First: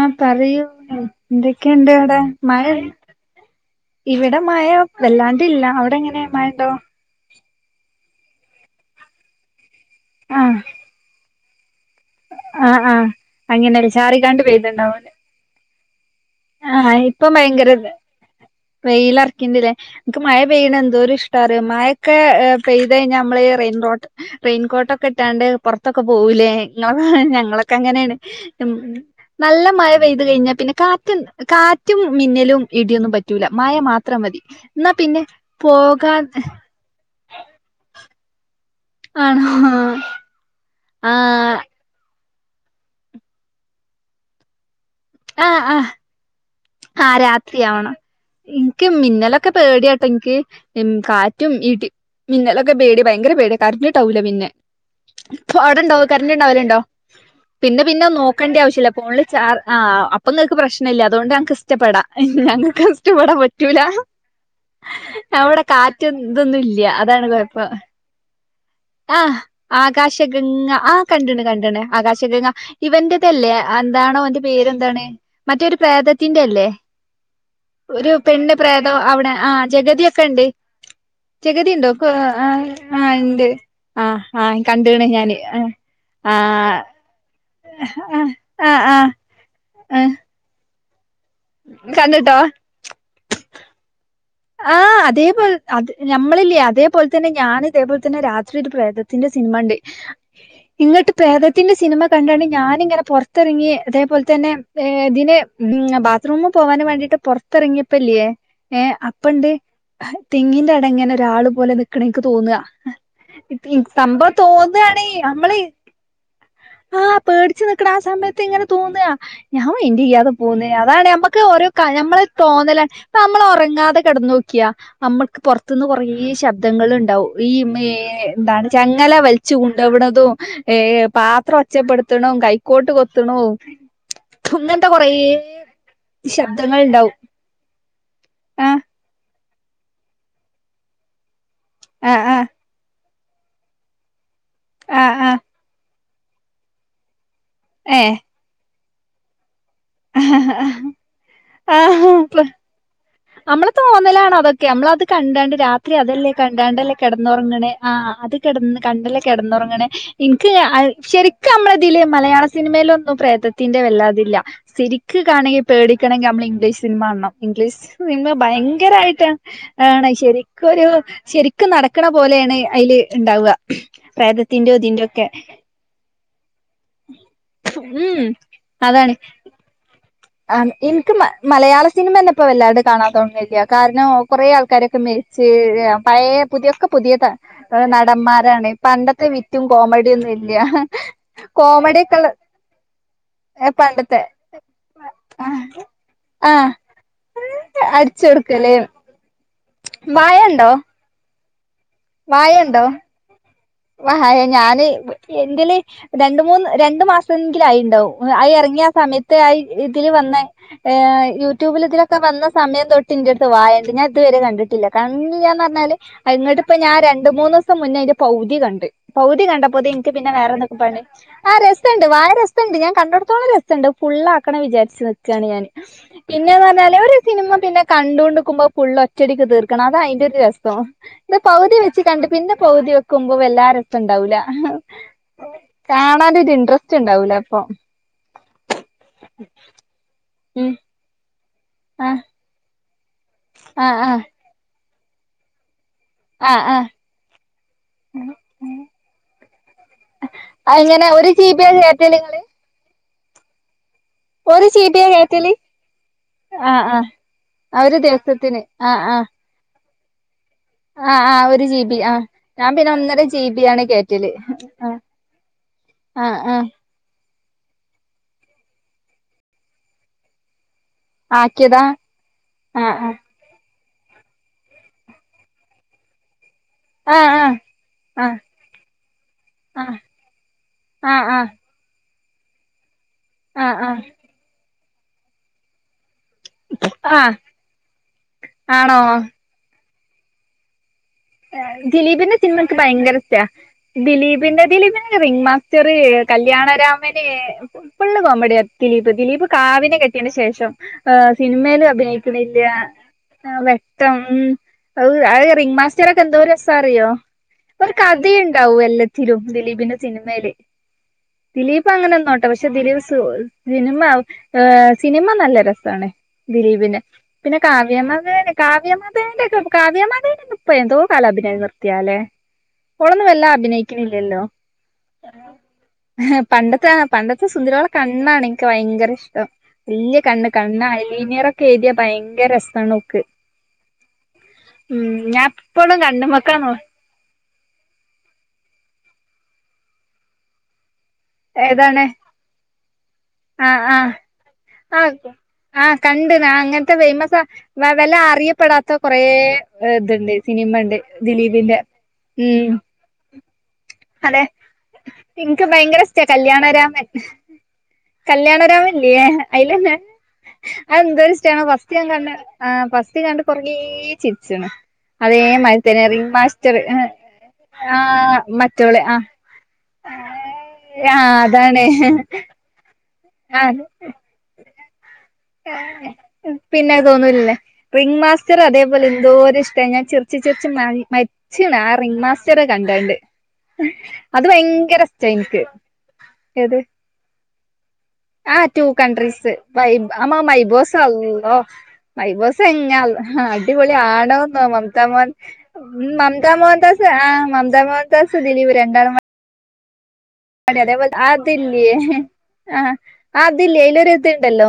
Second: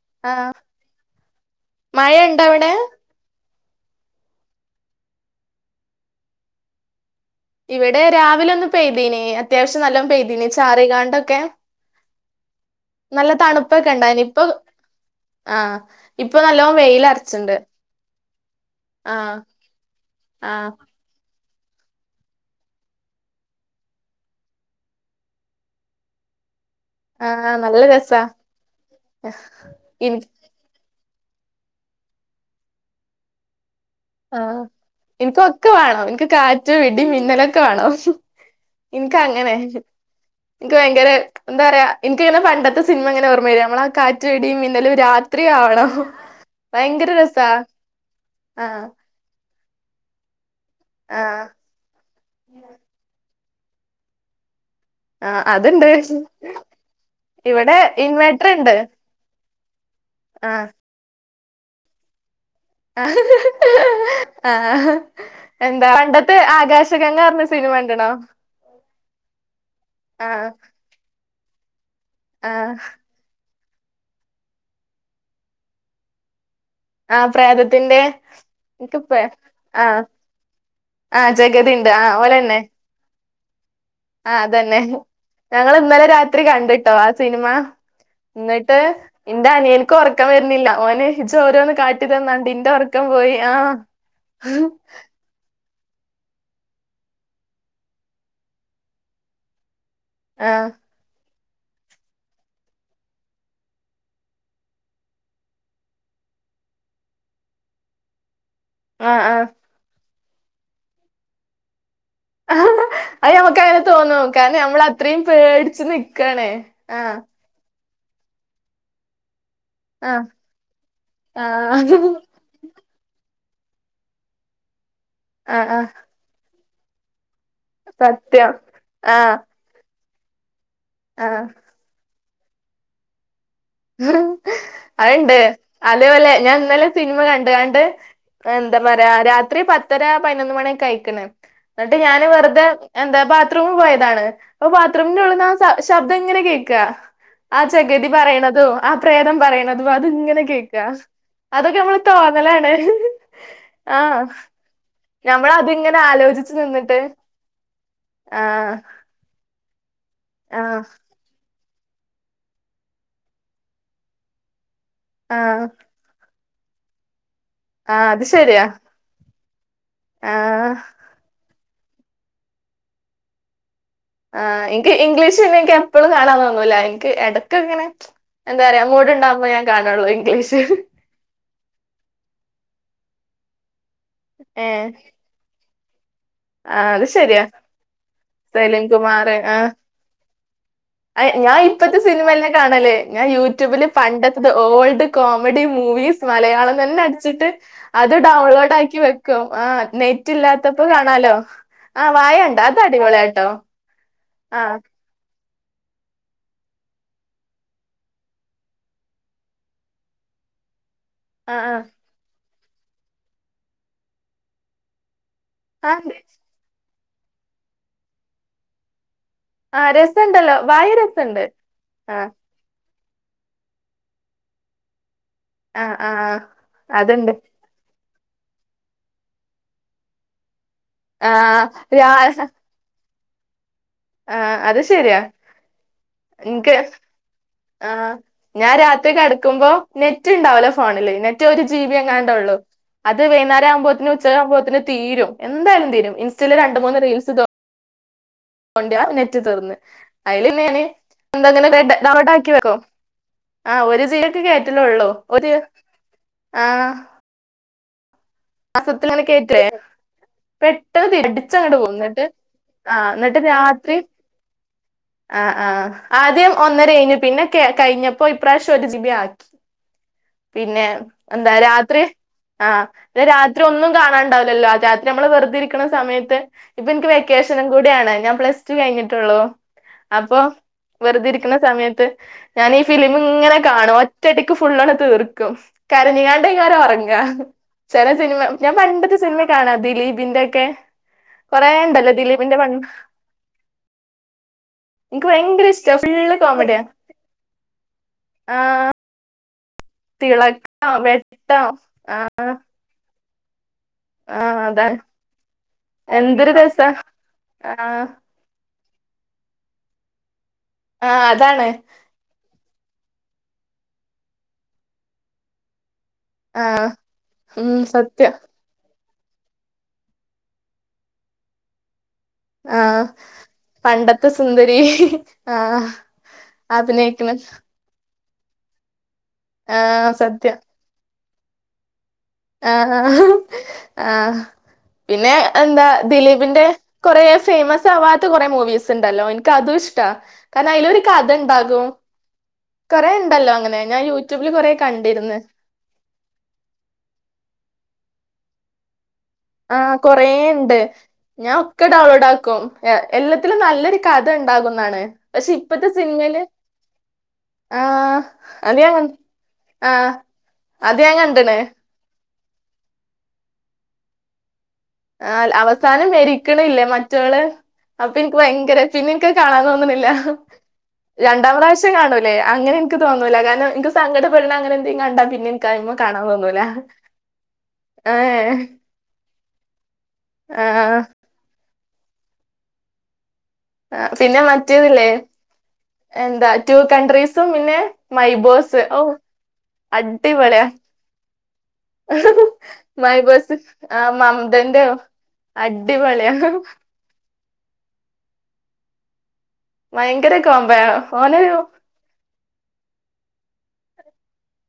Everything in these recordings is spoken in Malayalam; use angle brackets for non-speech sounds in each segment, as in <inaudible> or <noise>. ആ പറയൂ എന്തൊക്കെണ്ട് മഴ അവിടെ ഇണ്ട മഴ അവിടെ ഇവിടെ മഴ വല്ലാണ്ടില്ല അവിടെ എങ്ങനെ മഴണ്ടോ ഇവിടെ രാവില ഒന്ന് പേയ്തീനി അത്യാവശ് നല്ലോം പെയ്തീനി ആഹ് ചാറിങ്ങാണ്ടൊക്കെ ആഹ് ആ അങ്ങനെ തണുപ്പൊക്കെ ഇണ്ടായിനി ചാറികാണ്ട് ഇപ്പൊ പെയ്തുണ്ടാവുംലെ ആഹ് ഇപ്പൊ നല്ലോം ആഹ് ഇപ്പൊ വെയിലറച്ചിണ്ട് ഭയ്ങ്കരത് ആഹ് വെയിലറിക്കിണ്ടിലേ ഇൻക്ക് മയ ആഹ് പെയ്യ്ണ എന്തോരിഷ് ഇഷ്ട ടാറിയോ മയൊക്കെ പെയ്തൈഞ്ഞാ ഞമ്മളീ റെയിൻ റോട്ട് റെയിൻകോട്ടൊക്കെ ഇട്ടാണ്ട് പുറത്തൊക്കെ പോവൂലേ ആഹ് ഞങ്ങളൊക്കെ നല്ല അങ്ങനേണ് രസാ ഉം നല്ല മയ ഇൻ പെയ്ത് കൈഞ്ഞാ പിന്നെ കാ കാറ്റും മിന്നലും ഇടിയൊന്നും പറ്റൂല മഴ മാത് ആ ഇക് ഒക്കെ വിണം എനിക്ക് കാറ്റ് ഇടി മിന്ന് ന്നലക്കെ വാണം ഇൻക്ക് ആണോ അങ്ങനെ ൻക് ഭയ്ങ്കര ആഹ് എന്താ പറയാ ന്കിങ്ങനെ പണ്ടത്തെ സിനമങ്ങനെ ഓർമ വര നമ്മളാ കാറ്റ് ഇടി മിന്നലും ആഹ് രാത്രിയാവണം ആഹ് ആഹ് രാത്രി ആവണം ആഹ് ഇക്ക് മിന്നലൊ ക്കെ പേടിയാട്ടോ ഇൻക് ഉം ആഹ് കാറ്റും ഇടി മിന്നലൊക്കെ പേടിയ ഭയങ്കര പേടിയ കറൻ്റ് ഇണ്ടാവൂല പിന്നെ ആഹ് അത്ണ്ട് അവിടെണ്ടാവൊ കരണ്ട് ആണ്ടാവലുണ്ടോ ഇവിടെ പിന്നെ പിന്നെ ഇൻവേർട്ടർ നോക്കേണ്ട്യെ ഇണ്ട് ആവശ്യല്ല ഫോണില് ചാർ ആഹ് അപ്പൊ നിങ്ങക്ക് ആഹ് പ്രശ്നം ഇല്ല അതുകൊണ്ട് ഞങ്ങക്ക് ഇഷ്ടപ്പെടാ ഞങ്ങക്ക് ഇഷ്ടപ്പെടാൻ പറ്റൂല ആഹ് അവിടെ എന്താ കാറ്റ് പണ്ടത്തെ ഇതൊന്നുല്ല ആകാശഗംഗ അതാണ് പറഞ്ഞ കൊയ്പ്പം സിനിമ കണ്ട്ണോ ആഹ് ആഹ് ആകാശഗംഗ ആഹ് കണ്ട്ണ് കണ്ടണ് ആകാശംഗ ആഹ് ഇവന്റതല്ലേ എന്താണ് ഓന്റെ പേര്ന്താണ് മറ്റെ ഒരു പ്രേത ത്തിന്റെല്ലേ ആഹ് പ്രേതത്തിന്റെ ഒരു പെണ്ണ് പ്രേതം ഇൻക്ക് പ്രേ അവിടെ ആഹ് ജഗതിയൊക്കെ ഇണ്ട് ആഹ് ജഗതി ജഗതിണ്ട് ഇണ്ടോ ആഹ് ഓലെന്നെ ആഹ് ഉ ഇണ്ട് ആഹ് അതന്നെ ഞങ്ങള് ഇന്നലെ ആ രാത്രി കണ്ടിട്ടോ ആ സിനി ആ ഇന്നിട്ട് ആ ഇന്റെ ആ അനിയന്ക്കൊർക്കം വെര്നില്ല ഓന് ചോരോന്ന് കാട്ടി കണ്ടിട്ടോ തന്നണ്ട് ഇൻ്റെ ഉറക്കം പോയി ആഹ് ആഹ് അതേപോലെ അത് ഞമ്മളില്ലേ അതേപോലെ തന്നെ ഞാൻ അതേപോലെ തന്നെ രാത്രി ഒരു പ്രേതത്തിന്റെ സിനിമ കണ്ട് ആഹ് ഇങ്ങട്ട് പ്രേത ന്നിട്ട് സിനിമ കണ്ടണ്ട് ഞാനിങ്ങനെ പൊറത്തിറങ്ങി അതേപോലെ തന്നെ ഇതിന് ബാത്റൂമിൽ പോവാൻ വേണ്ടിയിട്ട് പുറത്തിറങ്ങിയപ്പല്ലേ ഏ അ ആഹ് പ്പണ്ട് തെങ്ങിന്റെടെ ഇങ്ങനെ ഒരാളു പോലെ നി ആ അത് ഞമക്ക് അങ്ങനെ തോന്നും സംഭവം കാരണം ഞമ്മള് തോന്നാണേ അത്രയും നമ്മള് പേടിച്ചു നിക്കാണ് ആഹ് ആ സമയത്ത് ഇങ്ങനെ തോന്ന ഞാൻ മൈൻഡ് ആഹ് ചെയ്യാതെ പോന്ന് അതാണ് ഞമ്മക്ക് ആഹ് ഓരോ ഞമ്മള് തോന്നലാണ് നമ്മള് ഉറങ്ങാതെ കെടന്നു നോക്കിയാ നമ്മൾക്ക് ആഹ് പുറത്തുന്ന് ആഹ് കുറേ ശബ്ദം ശബ്‌ദങ്ങൾ ഉണ്ടാവും ഈ മ്മേ സത്യം എന്താണ് ചങ്ങല ആഹ് വലിച്ച കൊണ്ട് വണത് തും ഏഹ് ആഹ് പാത്രം ഒച്ചെപ്പെടു കൊത്തണും കൈക്കോട്ട് കൊത്തണും ഇങ്ങനത്തെ കൊറേ അതുണ്ട് അതേപോലെ ഞാൻ ശബ്ദങ്ങൾ ഇന്നലെ ഉണ്ടാവും സിനിമ കണ്ട് കണ്ട് എന്താ ആഹ് പ രാത്രി പത്തര പതിനൊന്ന് മണിക്കായിക്ണ് ആഹ് എന്നിട്ടുഞാന് ആഹ് വെറുതെ എന്താ, ബാത്റൂമ് പോയതാണ്. അ, ആഹ് ആഹ് ബാത്റൂമിനുള്ളിന്നാ ശബ് ശബ്ദമിങ്ങനെ കേക്ക ആ 'ജ ഗതിപറയണത് ഓ.. ആ, പ്രേതം പറയണത് അഥവാ അതിങ്ങനെ ഏഹ് കേക്ക അതൊക്കെ നമ്മള്തോന്നലാണ്. നമ്മള്തോന്നലാണ തൊക്കെ, നമ്മള് കണ്ടാണ്ട് രാത്രി ഞമ്മളതിങ്ങനെ അതല്ലേ ആലോചിച്ച് കണ്ടാണ്ടല്ലേ നിന്നിട്ട് കിടന്നുറങ്ങണെ, ആ.. അതുക, ആഹ് കണ്ടല്ലേ കിടന്നുറങ്ങണേ ആഹ് എനിക്കതുശരി നമ്മളിതില് മലയാള സിനിമയിലൊന്നും പ്രേതത്തിന്റെവല്ലാതില്ല ശരിക്കു കാണെങ്കിൽ ആഹ് പേടിക്കണമെങ്കിൽ നമ്മള് ഇംഗ്ലീഷ് സിനിമ കാണണം, ഇംഗ്ലീഷ് ആഹ് അത് നിന്നെ ശരിയാ ഭയങ്കരമായിട്ടാ <unintelligible> ആണ് ആഹ് ശരിക്കൊരുശരി ഒക്കെനടക്കണ പോലെയാണതിലുണ്ടാവുക. ആ.. എനിക്ക് ഇംഗ്ലീഷ് സിനിമ എനിക്ക് എപ്പോഴും കാണാറൊന്നുമില്ല എനിക്ക് ഇടക്കിങ്ങനെ ഉം എന്താ പറയാ അങ്ങോട്ടുണ്ടാകുമ്പോ ഞാൻ കാണാറുള്ളൂ ആ നിനക്ക് മ മലയാള സിനിമതന്നെ ഇപ്പൊവല്ലാണ്ട്കാണാൻ തോന്നുന്നില്ല. കാരണം കൊറേ ഏഹ് ആൾക്കാരൊക്കെ മരിച്ച്, അ.. പഴയപുതിയൊക്കെ, ആഹ് അത് പുതിയ ശെരിയാ നടന്മാരാണ് സലീം പണ്ടത്തെ കുമാറ് വിറ്റും ആഹ് കോമഡിയൊന്നും ഇല്ല അയ് ഞാൻ ഇപ്പത്തെ കോമഡിയൊക്കെയുള്ളൂ സിനിമന്നെ ഏ.. പണ്ടത്തെ ഓൾഡ്കോമഡിമൂവീസ് ആഹ് മലയാളം എന്നടിച്ചിട്ട്. അടിച്ചു കൊടുക്കല് വാഴ ഉണ്ടോ ഹലോ ആ.. വാഴ ഉണ്ടോ കണ്ടുഅതടി വാഴ ഞാന് എന്തിന്‌ രണ്ടുമൂന്ന്, രണ്ടു മാസമെങ്കിലും ആയിട്ടുണ്ടാവും. വാഴ ഇറങ്ങിയ ആസമയത്ത് ആ.. ഇതിൽ വന്ന ഏ.. ആഹ് ആഹ് യൂട്യൂബിൽ ഇതിനൊക്കെ നല്ല സമയംതൊട്ടു ഇതിനകത്തു വാഴയുണ്ട്. ഞാനിതുവരെ കണ്ടിട്ടില്ല കാരണം ഇന്നുഞാൻ പറഞ്ഞാല് ആഹ് അതിനോടിപ്പം ഞാൻ രണ്ട് മൂന്ന് ദിവസം മുന്നേ അയിന്റെ പകുതി ഇതി കണ്ട് പൗതി ആഹ് കണ്ടപ്പത്തിന് എനിക്ക് പിന്നെ വേറെ രസണ്ടല്ലോ വാഴ പണി രസണ്ട് ആ രസണ്ട് വാഴ ആഹ് രസണ്ട് കണ്ടിടത്തോളം രസണ്ട് ഫുള്ളാക്കണംവിചാരിച്ചു ക്കാണ് ഞാൻ ആഹ് ആഹ് പിന്നെന്ന് പറഞ്ഞാല് ഒരു അതുണ്ട് സിനിമ പിന്നെ കണ്ടുകൊണ്ടുക്കുമ്പോൾഫുള്ള് ഒറ്റടിക്ക് തീർ ആഹ് പൗതി വെച്ച് കണ്ട് പിന്നെ പൗതി കുമ്പം എല്ലാര ആ അത് ശരിയാ കാണാനൊരു എനിക്ക് ഇൻട്രസ്റ്റ് ഉണ്ടാവൂല അപ്പൊ ആഹ ഞാൻ രാത്രി കിടക്കുമ്പോ നെ നെറ്റ് ഉണ്ടാവുല്ല ഉം ഫോണില് നെ ഒരു ജി ബി യ ആഹ് കണ്ടള്ളൂ അത് വൈന്നേരം ആഹ് ആകുമ്പോത്തിന് ആഹ് ഉച്ച ആകുമ്പോത്തിന് തീരും എന്തായാലും തീരും ഇൻസ്റ്റയിൽ ആഹ് രണ്ട് ആഹ് മൂന്ന് റീൽസ് ഇടും ഉണ്ട് അത് നെറ്റ് തീർന്ന് അയ്‌ല് ല്ലേ ഞാന് അങ്ങനെ ഒരു ജി ഇങ്ങനെ ബിയാ ഡൗൺ കേറ്റല് ലോഡ് ഇങ്ങള് ആക്കിവെക്കും ആ ഒര് <unintelligible> ഒരു ജി ബിയാ കേറ്റലള്ളു ഒരു കേറ്റല് ആ ആ ഒര് ദി മാസത്തിലാണ് കേറ്റല് ആ ആ ഒരു ജി ബി ആ ഇന്നട്ട് ഞാൻ പിന്നെ ഒന്നര ജി ബി യാണ് കേറ്റല് ആഹ് ആ ആഹ് ആഹ് ആദ്യം ആഹ് ഒന്നര ഏനു പിന്നെ ക്കെ കഴിഞ്ഞപ്പോ ഇപ്രാവിശ്യം ഒരു ജിബി ആക്കി പിന്നേ എന്താ ആക്കിയതാ രാത്രി ആ ആഹ് രാത്രി ഒന്നും കാണാണ്ടാവില്ലല്ലോ ആ രാത്രി നമ്മൾ വെറുതെ ഇരിക്ക്ണ സമയത്ത് ഇപ്പൊ ഇൻക്ക് ആഹ് ആഹ് വെക്കേഷനും കൂടിയാണ് ഞാൻ ആഹ് പ്ലസ് ടു കഴിഞ്ഞിട്ടുള്ളൂ ആഹ് അപ്പൊ ആഹ് വെറുതെ ഇരിക്ണ ആഹ് സമയത്ത് ഞാനീ ഫിലിം ഇങ്ങനെ ആഹ് ആഹ് കാണും ആഹ് ഒറ്റടിയ്ക്ക് ഫുള്ളാണ് തീർക്കും കരഞ്ഞ് കാ ണ്ടേക്കാരം ഉറങ്ങ ആഹ് ചില സിനിമ ഞാൻ ആണോ പണ്ടത്തെ സിനിമേ കാണാ ദിലീ പി ൻ്റെക്കെ ഏ ദിലീപിന്റെ സിനിമ ഇൻക്ക് ഭയങ്കര ഇഷ്ടാ ദിലീ പിന്റെ ദിലീപിൻ്റെല്ലേ എനിക്ക് റിംങ്ങ് ഭയങ്കര മാസ്റ്റർ' ഇഷ്ടാ ഫുള്ള് കോമഡിയാ കല്യാണരാമന് ഫുൾ കോമഡിയ ആഹ് ദിലീപ് ദിലീപ് കാവ്യ നെ കെട്ടിയേന് ശേഷം തിളക്കം വെട്ടം സിനിമേൽ ആഹ് അഭിനയിക്ക്ണില്ല ആ വെ ട്ടം ഉം ആഹ് അതാണ് അവൂ അഅ് റിങ്മാ സ്റ്റർ ഒക്കെ എന്തോരു എന്തൊരു രസാ രസാറിയോ ഒരു ആഹ് കഥീണ്ടാ വും എല്ലത്തിലും ദിലീപിന്റെ സിനിമേല് ആഹ് അതാണ് ദിലീപ് അങ്ങനെ നിന്നോട്ടെ പക്ഷെ പക്ഷെ ദിലീപ് സിനിമ സിനിമ നല്ല രസാണ് ആഹ് ദിലീപിനെ. പിന്നെ ഉം സത്യം കാവ്യമാധവനെ കാവ്യമാ <unintelligible> കാവ്യാ മാധവനെന്നും ഇപ്പം എന്തോ കാലഭിനയം നിർത്തിയാലേ ആഹ് ഓളൊന്നും വല്ലാ പണ്ടത്തെ അഭിനയിക്ക്ണില്ലല്ലോ സുന്ദരി ആഹ് ഹ് പണ്ടത്തെ അഭിനയിക്ക്ണ് പണ്ടത്തെ സുന്ദരി ഇന്നാണ് ഇൻക്ക് ഭയങ്കര ഇഷ്ട ആഹ് വല്യ കണ്ണ് സത്യം കണ്ണായി സീനിയറൊക്കെ എഴുതി ആഹ് ആഹ് ഉം പിന്നെ ഞാൻ എന്താ ഇപ്പളും കണ്ണുമ്മക്കാ ദിലീപിന്റെ നോ കൊറേസ് ഫേമസ് ആവാത്ത കെറേ മൂവീയസ് ഇണ്ടല്ലോ ഇനിക്കതു ഇഷ്ട കാര്ണം അയ്ലോ ഏതാണ് ഇണ്ടല്ലോ അങ്ങനെ അഹ് ഞാൻ ആഹ് യൂട്യൂബില് കൊറേ ആഹ് കണ്ടിര്ന്ന് ആഹ് കണ്ട് ന അങ്ങൻത്തെ ഫേമസ് ന്നാവെല ആറിയപ്പെടാത്തൊ ആഹ് കൊറേ ഇണ്ട്. ഞാൻ ദിലീപിന്റെ ഒക്കെ ഡൗൺലോഡ് ആക്കും. ഉം എല്ല അതെ. പക്ഷെ ഇൻക്ക് ഇപ്പത്തെ ഭയങ്കര ഇഷ്ടാ സിനിമേല് കല്യാണരാമൻ. ആഹ് അത് ഞാൻ കല്യാണരാമൻല്ലേ അയിലന്നെ. ആഹ് അത് ഞാൻ അതന്തോര് കണ്ട്ണ് ഇഷ്ടാണ് ഫസ്റ്റ് ഞാൻ കണ്ട ആ ഫസ്റ്റ് കണ്ട് കൊറേ ചിരിച്ച്ണ് ആ അതേമാതിരി തന്നെ അവസാനം റിംഗ് മാസ്റ്റർ മരിക്ക്ണില്ലേ മറ്റോൾ ആ അപ്പൊ ഇൻക്ക് ഭ ഭയങ്കര മറ്റോള് പിന്നെ ആ ഇൻക്കത് കാണാൻ തോനണില്ലാ. ആ രണ്ടാം അതാണ് പ്രാശ്യം കാണൂല്ലേ അങ്ങനെ ഇൻ ക് തോന്നൂല. കാരണം ഇൻക്ക് സങ്കടപെടണ അങ്ങനെന്തേം കണ്ടാ പിന്നെ എനിക്ക് അതിമ്മെ ഏയേ... കാണാൻ തോന്നൂല പിന്നെത് തോന്നൂൽലേ... ഏ റിംഗ് മാസ്റ്റർ അതേപോലെ എന്തോര് രിഷ്ടാ ഞൻ ചിർച്ച് ആ ചിർച് മൻ മര് ച്ച്ണ് ആ റിംഗ് മാസ്റ്ററെ കണ്ടാണ്ട്. ആ പിന്നെ അത് ഭയങ്കര മറ്റേതില്ലേ.. ഇഷ്ടാ ഇൻക്ക് എന്താ ടു ഏത് കൺട്രീസും പിന്നെ മൈബോസ്. ഔ... അ ആ മാ മൈബോസളളാഹ്.. മൈബോസ് എങ്ങ ല്ല മൈ ബോസ് അടിപൊളി ആ ആണോന്നോ മമതന്റെ മമ്ത മോഹൻ.. ഉം അടിപൊളിയാ മമ്താ മോഹൻദാസാ ആ മംത മോഹൻദാസ് ദിലീപ് രണ്ടാളും പാ ഭയങ്കര അതെ കോംബോ അതെ പോലത്തെ ഓനൊരു അതില്ലേ ആഹ് അ തില്ലേ.. അയ്ലൊരു ഇതുണ്ടല്ലോ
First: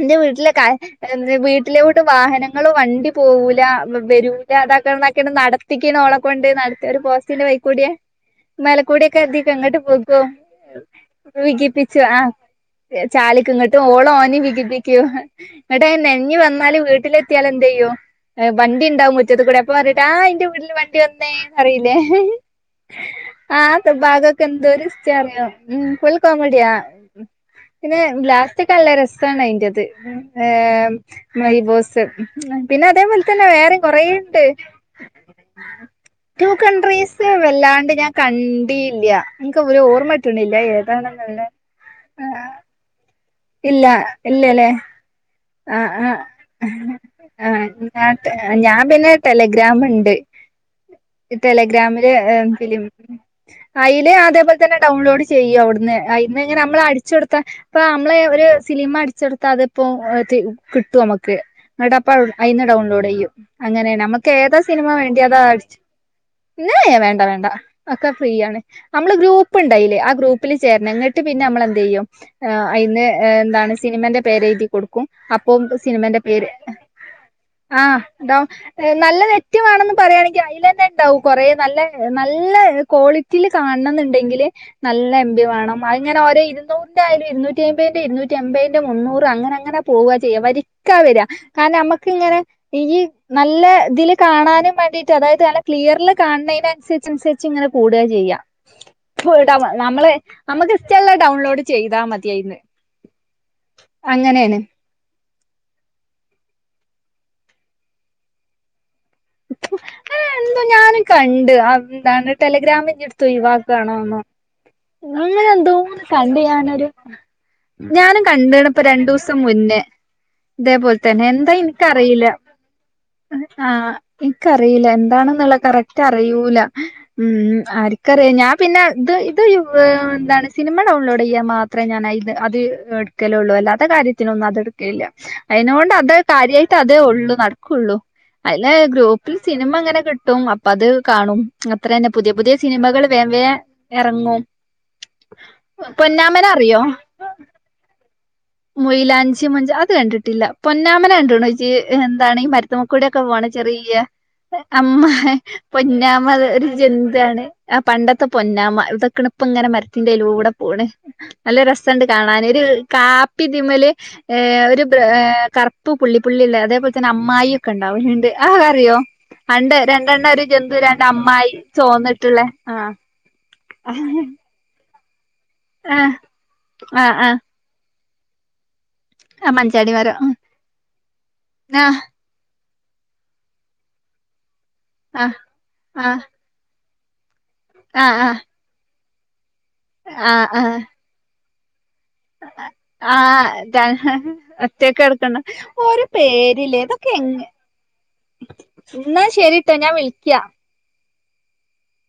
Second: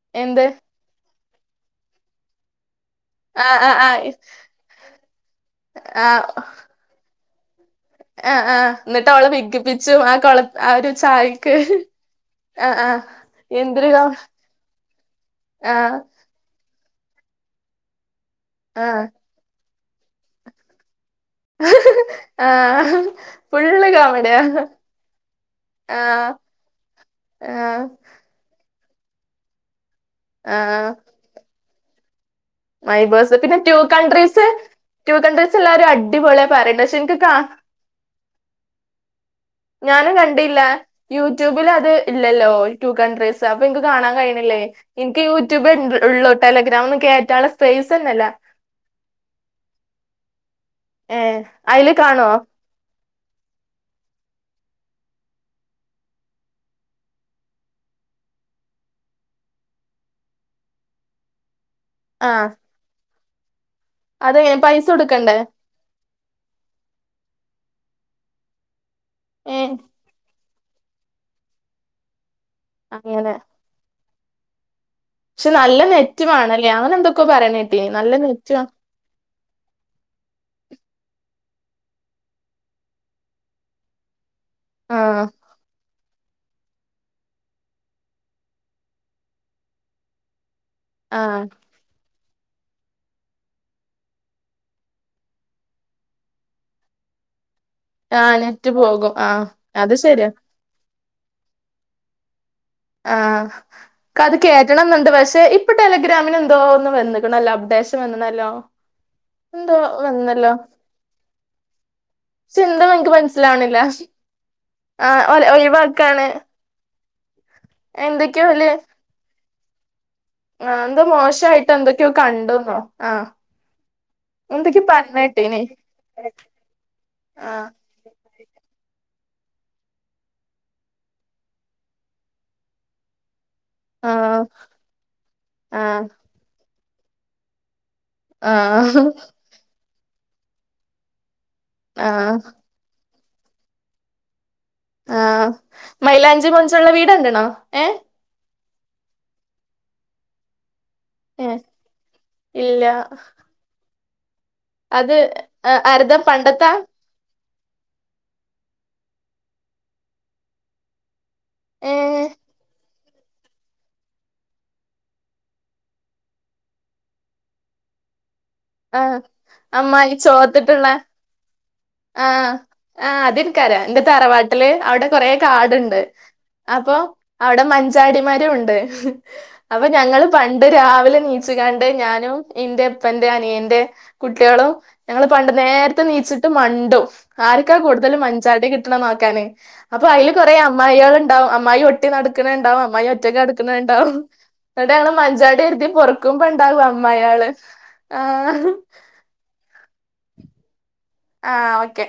ഇന്റെ എന്ത് വീട്ടിലൊക്കെ ആയാ എന്റെ വീട്ടിലോട്ട് വാഹനങ്ങളും വണ്ടി ണ്ടി ആ പോവൂലാ ആ ആ ബെരൂലാ അതാക്കണം ഇതാക്കണം നടത്തിക്കിണ് ഓളെ ആ കൊണ്ട് നടത്തി ഒര് പോസ് പിന്നെ വയ് കുടിയ ആഹ് ആഹ് മേലക്കൂടി എന്നിട്ട് ഒക്കെ അവളെ തിക് വിക്കിപ്പിച്ചു ആ വികും കൊള ആ ഒരു ചായക്ക് വികിപ്പിച്ചു ആ ആഹ് ആഹ് ചാല്ക്ക് ഇങ്ങോട്ട് എന്തൊരു ക ഓള ഓനിം വികിപ്പിക്കൂ ഇങ്ങട്ട ആഹ് നെഞ്ഞ വന്ന വീട്ടിലെത്തിയാല് എന്തയ്യും വണ്ടിണ്ടാവും മുറ്റത്തുകൂടെ പോരടാ ആ എന്റെ വീട്ടിലും വണ്ടി വന്നേ പറയില്ലേ ആ ഹാ ഫുള്ള് കോമഡി എന്തൊരു ഇഷ്ടാ അറിയോ ഫുൾ കോമഡിയാ ആഹ് പിന്നെ ലാസ്റ്റ് നല്ല രസാണ് അയിന്റത് ഏ ആഹ് my boss safe my boss പിന്നെ ടൂ കൺട്രീസ് ടൂ കൺട്രീസ് എല്ലാരും അടിപൊളിയ പറയണ്ട് പക്ഷെ എനിക്ക് കാ കണ്ടില്ലിയ ഞാനും കണ്ടില്ല യൂട്യൂബിൽ അത് ആഹ് ഇല്ലല്ലോ ടു കൺട്രീസ് അപ്പൊ ഇനിക്ക് കാണാൻ കയിണില്ലേ ഇന്ക്ക് ആ ആ കേറ്റാനുള്ള ആഹ് സ്പേസ് ആ തന്നെല്ല ഞാൻ പിന്നെ ടെലഗ്രാാം ഉണ്ട് ഈ ഏഹ് അയില് ടെലഗ്രാമില് കാണോ ഫിലിം അതില് അതേപോലെ തന്നെ ഡൗൺലോഡ് ചെയ്യൂ അവിടുന്ന് അയി അയില് അതേപോലെതന്നെ ഡൗൺലോഡ് ചെയ്യാ അവിടുന്ന് അയിന്ന് ഇങ്ങനെ നമ്മള് അടിച്ചെടുത്താ ഇപ്പ നമ്മള ഒരു ഫിലിം അടിച്ചെടുത്താ അതിപ്പോ കി കിട്ടു അമക്ക് എടാപ്പ ആഹ് അയിന്ന് ഡൗൺലോഡ് ചെയ്യും അങ്ങനെ നമ്മക്ക് ഏതാ അതെങ്ങനെ പൈസ സിനിമ വേണ്ടി കൊടുക്കണ്ടേ അതാ അടച്ച ഇയേ വേണ്ട വേണ്ട ഒക്കെ ഫ്രീയാണ് നമ്മള് ഗ്രൂപ്പ് ഏഹ് ണ്ടയില് ആ ഗ്രൂപ്പ് ആപ്പിൽ ചേരനം ഇങ്ങിട്ട് പിന്നെ നമ്മള എന്ത് യ്യും ആ അയിന്ന് ഏ അങ്ങനെ എന്താണ് സിനിമന്റെ പേര് എഴ്തി കൊട്ക്കും പക്ഷെ നല്ല അപ്പോംങ്ങ്ട്ട് സിനിമന്റെ നെറ്റ് പേര് വേണല്ലേ അങ്ങനെ എന്തൊക്കോ പറയണ കേട്ടീ ആ നല്ല ട്ടോം നെറ്റ് വേ ഏ നല്ല നെറ്റ് മാണംന്ന് പറിയാണെങ്കി അയിലെന്നെ ഇണ്ടാവും കൊറെ നല്ല നല്ല ക്വാളിറ്റിൽ കാണംന്ന് ഇണ്ടെങ്കിൽ നല്ല ആഹ് എം ബി വാണം അയ് ഇങ്ങനെ ഓരെ ഇരുന്നൂർന്റെ ആയാലും ഇരുന്നൂറ്റി അമ്പെയ്ന്റെ ഇരുനൂറ്റി എമ്പെയിന്റെ മുന്നൂർ അങ്ങനെ അങ്ങനെ പോവ ചെയ്യ വരി ക്ക വരാ ആഹ് കാരണം മ്മക്ക് ഇങ്ങനെ ഇനി നല്ല ഇതിൽ കാണാനും വേണ്ടീട്ട് അതായത് നല്ല ക്ലിയർല് കാണനേനനുസരിച്ച് അനുസരി ഇങ്ങനെ കൂടുക ആഹ് ചെയ്യാ നെറ്റ് പോകും ആഹ് അത് നമ്മളെ ശരിയാ നമുക്ക് ചെല്ല ഡൗൺലോഡ് ചെയ്താ മതിയയിന്ന് ആഹ് ക്ക് അത് കേറ്റണം എന്നുണ്ട് പക്ഷേ ശേ ഇപ്പൊ ടെലഗ്രാമിന് എന്തോ ഒന്ന് വന്നുകുണല്ലോ അപ്‌ഡേഷൻ വന്നണല്ലോ എന്തോ അ വന്നല്ലോ എന്തോ ഞാനും കണ്ട് എന്താണ് പക്ഷെ എന്താ ടെലഗ്രാമിന്റെ എനിക്ക് എടുത്ത് മനസ്സിലാവണില്ല ഒഴിവാക്കണന്ന് ആഹ് ഒ അങ്ങനെ എന്തോന്ന് ഒഴിവാക്കാണ് കണ്ട് ഞാനൊരു ഉം ഞാനും എന്തൊക്കെയോ കണ്ട്‌ണ് ഓല് ഇപ്പ രണ്ടുസം മുന്നേ ആഹ് ഇതേപോലെ എന്തോ തന്നെ എന്താ മോശായിട്ട് എന്തൊക്കെയോ എനിക്കറിയില്ല കണ്ടുന്നോ ആഹ് ആ എന്തൊക്കെയോ എനിക്കറില്ല പറഞ്ഞ എന്താണെന്നുള്ള കേട്ടീനി കറക്റ്റ് അറിയൂല ഉം ആഹ് ആര്ക്ക അ ഞാൻ പിന്നെ ഇത് ഇത് എന്താണ് സിനിമ ഡൗൺലോഡ് ചെയ്യാൻ മാത്രമേ ഞാൻത് അത് എടുക്കലള്ളൂ അല്ല അല്ലാതാ ആഹ് കാര്യത്തിനൊന്നും അതെടുക്കലില്ല അതിനൊണ്ട് ആഹ് അത് കാര്യായി ത അതേ ഒള്ളൂ നടുക്കുള്ളു അയിന് ആഹ് ഗ്രൂപ്പിൽ സിനിമ അങ്ങനെകിട്ടു ട്ടും അപ്പത് കാണും അത്ര തന്നെ പുതിയ ആഹ് പുതിയ സിനിമകള് വേവേം എറങ്ങും ആഹ് പൊന്നാമന മൈലാഞ്ചി അറിയോ മോഞ്ച്ചുള്ള വീട്ണ്ടണോ ഏ മൊയിലാഞ്ചി മഞ്ച അത് കണ്ടിട്ടില്ല പൊന്നാമനണ്ടണ് ഏ ഇജ്ജ് എന്താണ് ഈ ഇല്ല മരുത്തുമൊക്കൂട ഒക്കെ പോണ ചെറിയ അമ്മ അത് ആരതാ പൊന്നാമ ഒരു പണ്ടത്താ ജന്തുആണ് ആ പണ്ടത്തെ പൊന്നാമ ഇതൊക്കെണു പ്പ ഇങ്ങനെ മരത്തിന്റെ അലൂടെ പോണ് നല്ലരു ഏ രസുണ്ട് കാണാന് ഒരു കാപ്പ് തിമല് ഒരു ബ കറുപ്പ്‌ പുള്ളി പുള്ളില്ല അതേപോലെ തന്നെ അമ്മായി ഒക്കെ ഉണ്ടാവും ന്റെ ആ അറിയോ ആഹ് അണ്ട് അമ്മായി രണ്ടെണ്ണ ഒരു ചോത്തിട്ടുള്ള ജന്തുര്ന്റെ അമ്മായി ചോന്നിട്ടുള്ളേ ആഹ് ആ കുറേ കാട്ണ്ട് അപ്പോ ആഹ് അവിടെ മൻച ഞ്ചാടിമരൂണ്ട് ഹ് ആ അപ്പൊ മഞ്ചാടി മരം ഞങ്ങള് ഉം പണ്ട് രാവിലെ നീച്ങ്കാണ്ട് ആഹ് ഞാനും ഇൻ്റെപ്പൻ ഇന്റെ അനിയന്റെ കുട്ട്യോളും ഞങ്ങള് പണ്ട് നേരത്തെ ആഹ് നീച്ചിട്ട് മണ്ടും ആർക്കാ കൂടുതല് ആഹ് ആഹ് മഞ്ചാടി കിട്ടണന്ന് <unintelligible> കണ് അപ്പൊ ആഹ് അയില് ആഹ് കൊറെേ ആഹ് അമ്മായേള്ണ്ടാവും അം മയോട് നടക്കണുണ്ടാവും അമ്മായി ഒറ്റക്ക് ആഹ് താണ് നടക്കണുണ്ടാവും എന്നിട്ട് ഒറ്റക്ക് ഞങ്ങള് കെടക്കണ മഞ്ചാടി ഇരുതി ഓരോ പൊറക്കുമ്പോണ്ടാവും അമ്മായേള്. ഇന്നാ ശെ രിട്ടോ ഞാൻ വിളിക്കാ ആഹ് ഓക്കെ